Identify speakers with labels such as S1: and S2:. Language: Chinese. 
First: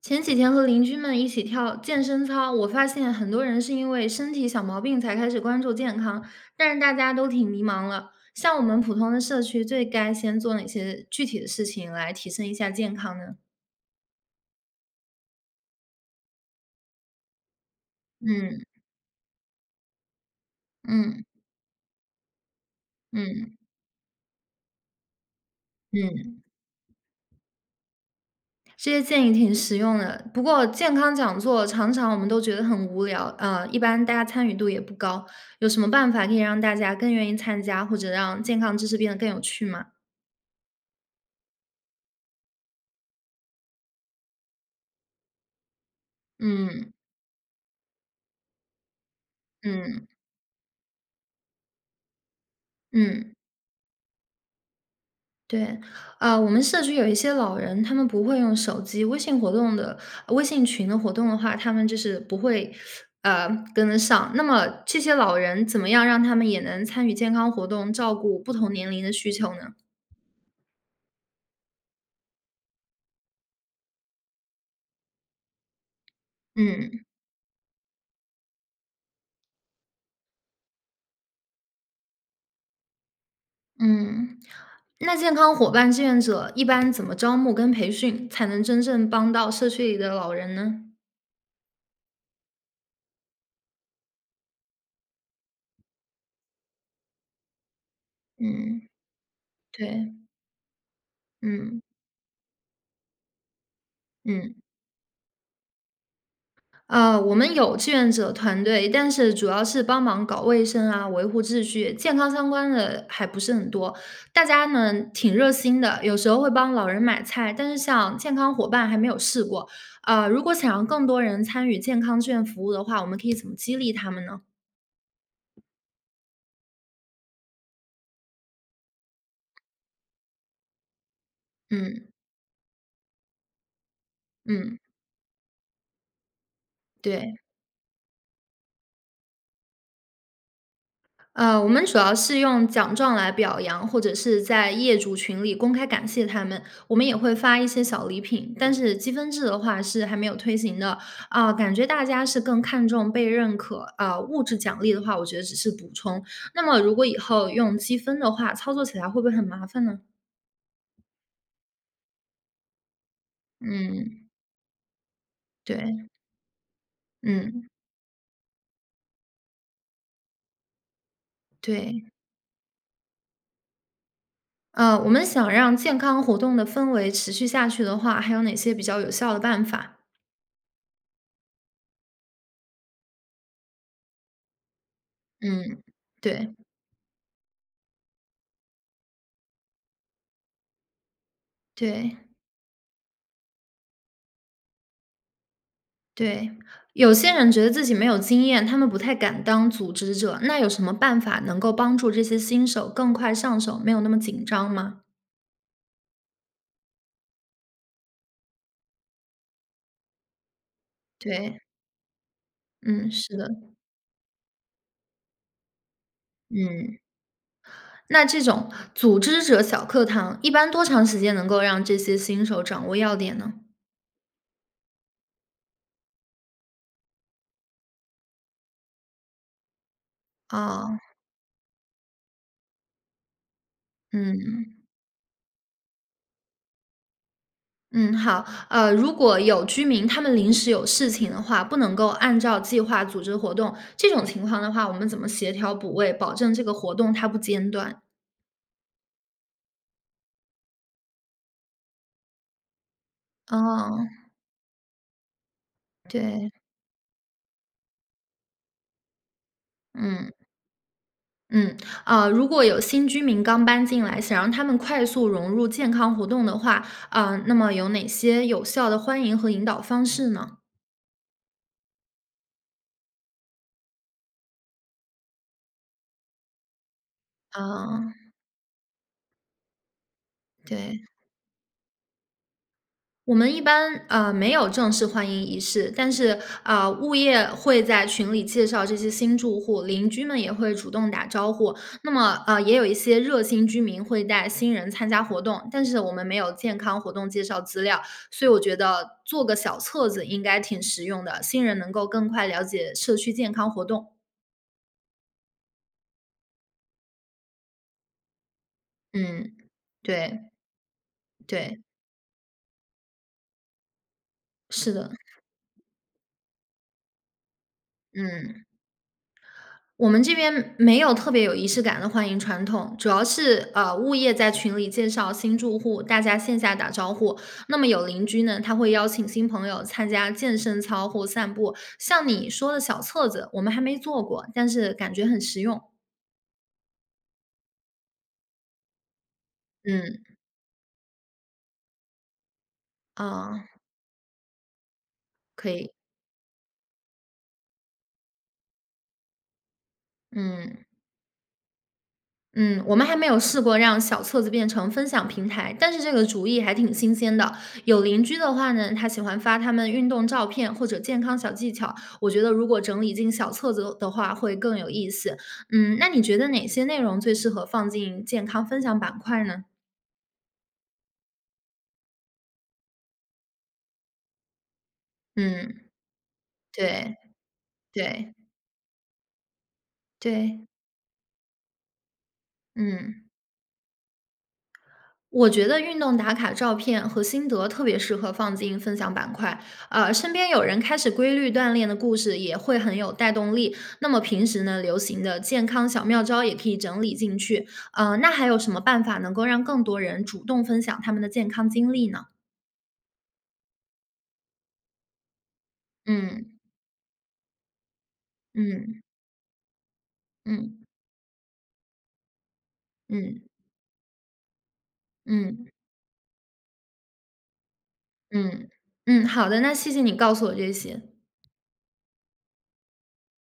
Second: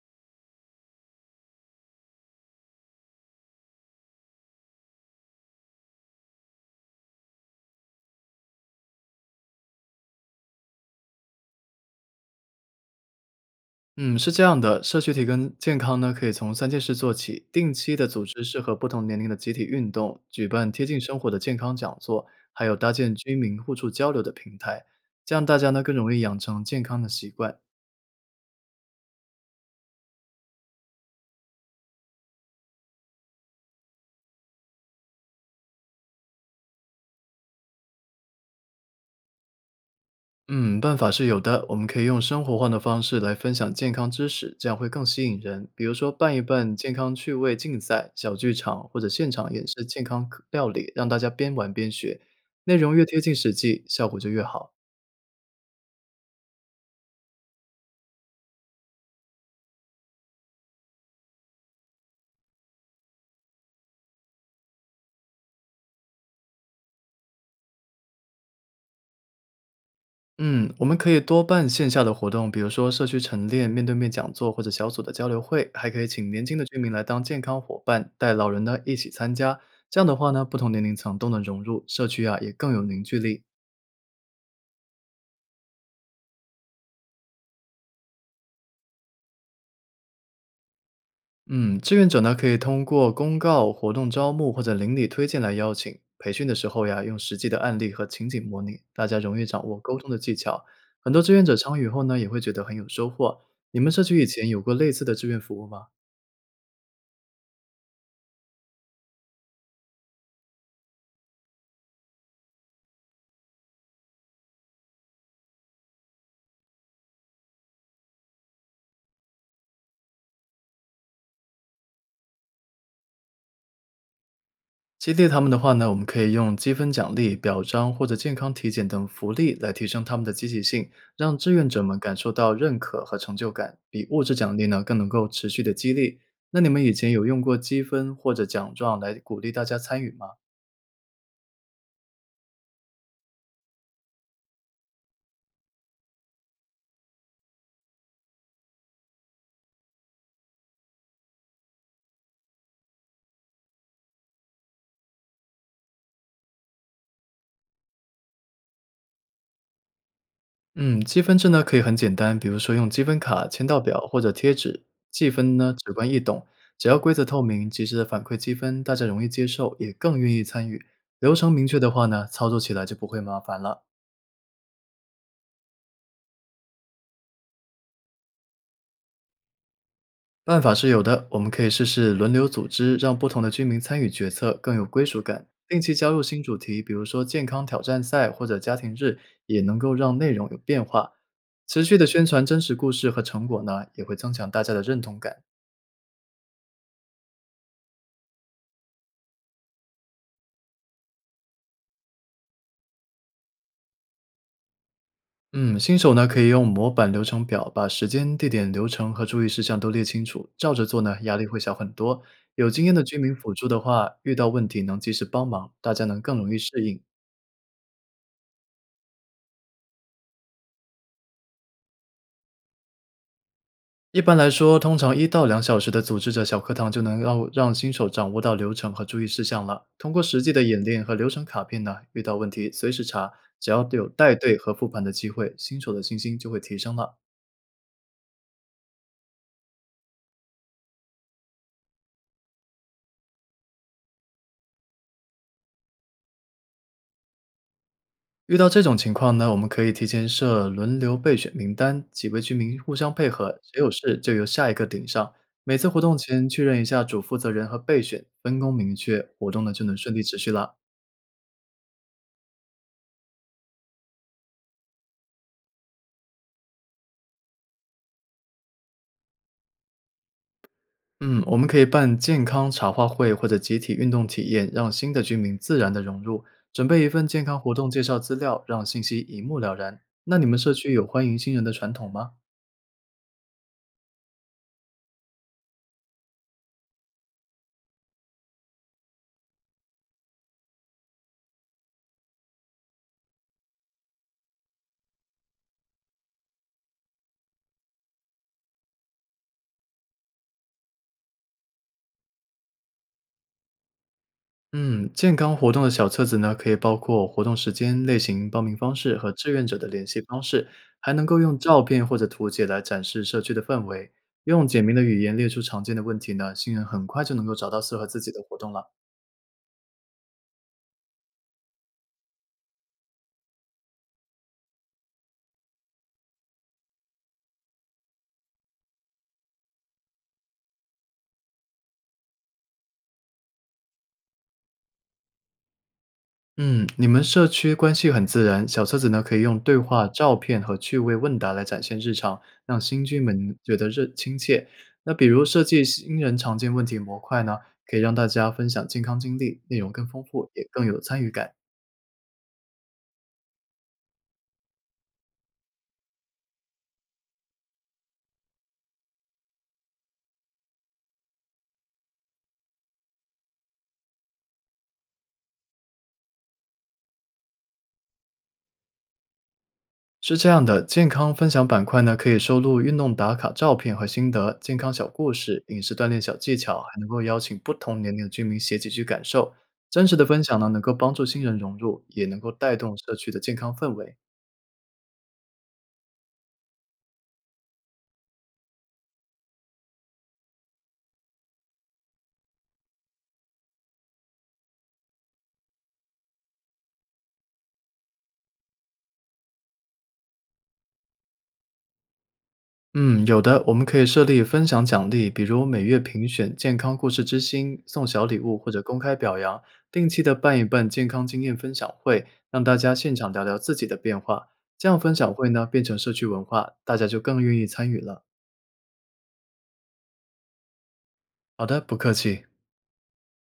S1: 前几天和邻居们一起跳健身操，我发现很多人是因为身体小毛病才开始关注健康，但是大家都挺迷茫了。像我们普通的社区，最该先做哪些具体的事情来提升一下健康呢？
S2: 嗯，是这样的，社区体跟健康呢，可以从3件事做起：定期的组织适
S1: 嗯
S2: 合不同年龄的集体运动，举办贴近生
S1: 嗯
S2: 活的健康讲座，还有搭建居
S1: 嗯
S2: 民互助交流的平台，这样大家呢更容易养
S1: 嗯，
S2: 成健康的习惯。
S1: 这些建议挺实用的。不过健康讲座常常我们都觉得很无聊，一般大家参与度也不高。有什么办法可以让大家更愿意参加，或者让健康知识变得更有趣吗？
S2: 嗯，办法是有的，我们可以用生活化的方式来分享健康知识，这样会更吸引人。比如说办一办健
S1: 嗯
S2: 康趣味竞赛、小剧场或者现场演示健
S1: 嗯
S2: 康课料理，让大家边玩边学，内容越贴近
S1: 嗯。
S2: 实际，效果就越好。
S1: 对，啊，我们社区有一些老人，他们不会用手机，微信群的活动的话，他们就是不会，呃，跟得上。那么这些老人怎么样让他们也能参与健康活动，照顾不同年龄的需求呢？
S2: 嗯，我们可以多办线下的活动，比如说社区晨练、面对面讲座或者小组的交流会，还可以请年轻的居民来
S1: 嗯
S2: 当健康伙伴，带老人呢一起参加。这样的话呢，不同年龄层都能融入社区啊，也更有凝聚力。
S1: 嗯，那健康伙伴志愿者一般怎么招募跟培训，才能真正帮到社区里的老人呢？
S2: 嗯，志愿者呢可以通过公告、活动招募或者邻里推荐来邀请。培训的时候呀，用实际的案例和情景模拟，
S1: 嗯，
S2: 大家容易掌握沟通
S1: 对，
S2: 的技巧。很多志愿者参
S1: 嗯
S2: 与后呢，也会觉得很有收获。你们社区以前
S1: 嗯。
S2: 有过类似的志愿服务吗？
S1: 我们有志愿者团队，但是主要是帮忙搞卫生啊，维护秩序，健康相关的还不是很多。大家呢挺热心的，有时候会帮老人买菜，但是像健康伙伴还没有试过。如果想让更多人参与健康志愿服务的话，我们可以怎么激励他们呢？
S2: 激励他们的话呢，我们可以用积分奖励、表彰或者健康体检等福利来提升他们的积极性，让志愿者们
S1: 嗯
S2: 感受到认可和成就感，比物质奖励
S1: 嗯，
S2: 呢更能够持续的激励。那你们以前有
S1: 对。
S2: 用过积分或者奖状来鼓励大家参与吗？
S1: 我们主要是用奖状来表扬，或者是在业主群里公开感谢他们。我们也会发一些小礼品，但是积分制的话是还没有推行的。啊、感觉大家是更看重被认可啊、物质奖励的话，我觉得只是补充。那么如果以后用积分的话，操作起来会不会很麻烦呢？
S2: 嗯，积分制呢可以很简单，比如说用积分卡、签到表或
S1: 嗯，
S2: 者贴纸。积分呢直
S1: 对，
S2: 观易懂，只要规则透
S1: 嗯，
S2: 明，及时的反馈积分，大家容易接受，也更愿意参与。流程明确的话
S1: 对。
S2: 呢，操作起来就不会麻烦了。
S1: 我们想让健康活动的氛围持续下去的话，还有哪些比较有效的办法？
S2: 办法是有的，我们可以试试轮流组织，让不同的居民参与决策，更有归属感。定
S1: 嗯，
S2: 期加入新
S1: 对，
S2: 主题，比如说健康挑战赛或者家庭日，也能够让内容有变化。持续的
S1: 对。
S2: 宣传真实故事和成果呢，也会增强大家的认同感。
S1: 对，有些人觉得自己没有经验，他们不太敢当组织者，那有什么办法能够帮助这些新手更快上手，没有那么紧张吗？
S2: 嗯，新手呢可以用模板流程表把时间、地点、流程和注意事项都列清楚，照着做呢，压力会
S1: 对，
S2: 小很多。有经验的
S1: 嗯，
S2: 居民
S1: 是的，
S2: 辅助的话，遇到问题能及时帮忙，大家能更容易适
S1: 嗯，
S2: 应。
S1: 那这种组织者小课堂一般多长时间能够让这些新手掌握要点呢？
S2: 一般来说，通常1到2小时的组织者小课堂就能让新手掌握到流程和注意事项了。通过实际的演
S1: 哦，
S2: 练和流程卡片呢，遇到问题随时查，只要有带队和
S1: 嗯
S2: 复盘的机会，新手的信心就会提升了。
S1: 嗯，好，如果有居民他们临时有事情的话，不能够按照计划组织活动，这种情况的话，我们怎么协调补位，保证这个活动它不间断？
S2: 遇到这种情况呢，我们可以提前设轮流备选名单，几位居民互相配合，谁有
S1: 哦。
S2: 事就由下一个顶上。每次活动前
S1: 对，
S2: 确认一下主负责人和备选，分工明确，活动呢就能顺利
S1: 嗯，
S2: 持续了。
S1: 嗯，啊，如果有新居民刚搬进来，想让他们快速融入健康活动的话，啊，那么有哪些有效的欢迎和引导方式呢？
S2: 嗯，我们可以办健康茶话会或者集体运动体验，让新的居民自然的融入。准备一份健康活动介
S1: 啊，
S2: 绍资料，让信息一目了然。那你们社区有
S1: 对。
S2: 欢迎新人的传统吗？
S1: 我们一般，没有正式欢迎仪式，但是，啊，物业会在群里介绍这些新住户，邻居们也会主动打招呼。那么，也有一些热心居民会带新人参加活动，但是我们没有健康活动介绍资料，所以我觉得做个小册子应该挺实用的，新人能够更快了解社区健康活动。
S2: 嗯，健康活动的小册子呢，可以包括活动时间、类型、报名方式和志
S1: 嗯，
S2: 愿者的联系
S1: 对
S2: 方式，还能够用
S1: 对，
S2: 照片或者图解来展示社区的氛围。用简
S1: 是
S2: 明的
S1: 的，
S2: 语言列出常见的问题呢，新人很快就能够找到适合自己的活
S1: 嗯。
S2: 动了。
S1: 我们这边没有特别有仪式感的欢迎传统，主要是物业在群里介绍新住户，大家线下打招呼。那么有邻居呢，他会邀请新朋友参加健身操或散步。像你说的小册子，我们还没做过，但是感觉很实用。
S2: 嗯，你们社区关系很自然，小册子呢可以用对话、
S1: 嗯，
S2: 照片和趣味问答来展现日常，让新居们
S1: 啊，
S2: 觉得热亲切。那比如设
S1: 可
S2: 计
S1: 以，
S2: 新人常见问题模块呢，可以让大家分享健康经历，内容更丰富，也
S1: 嗯。
S2: 更有参与感。
S1: 嗯，我们还没有试过让小册子变成分享平台，但是这个主意还挺新鲜的。有邻居的话呢，他喜欢发他们运动照片或者健康小技巧，我觉得如果整理进小册子的话，会更有意思。嗯，那你觉得哪些内容最适合放进健康分享板块呢？
S2: 是这样的，健康分享板块呢可以收录运动打卡照片和心得、健康小故事、饮
S1: 嗯，
S2: 食锻炼小技巧，还能
S1: 对
S2: 够邀请不同年龄的
S1: 对
S2: 居民写几句感受。真实的分享
S1: 对，
S2: 呢，能够帮助新人融入，也能够带动社
S1: 嗯。
S2: 区的健康氛围。
S1: 我觉得运动打卡照片和心得特别适合放进分享板块，身边有人开始规律锻炼的故事也会很有带动力。那么平时呢，流行的健康小妙招也可以整理进去。那还有什么办法能够让更多人主动分享他们的健康经历呢？
S2: 嗯，有的，我们可以设立分享奖励，比如每月评
S1: 嗯
S2: 选健康故事之星，送小礼物或者公
S1: 嗯
S2: 开表扬，定期的办一
S1: 嗯
S2: 办健康经验分享会，让大家现场聊
S1: 嗯
S2: 聊自己的变化。这样分享会呢，
S1: 嗯
S2: 变成社区文化，大家就更愿意参与了。
S1: 嗯嗯，好的，那谢谢你告诉我这些。
S2: 好的，不客气。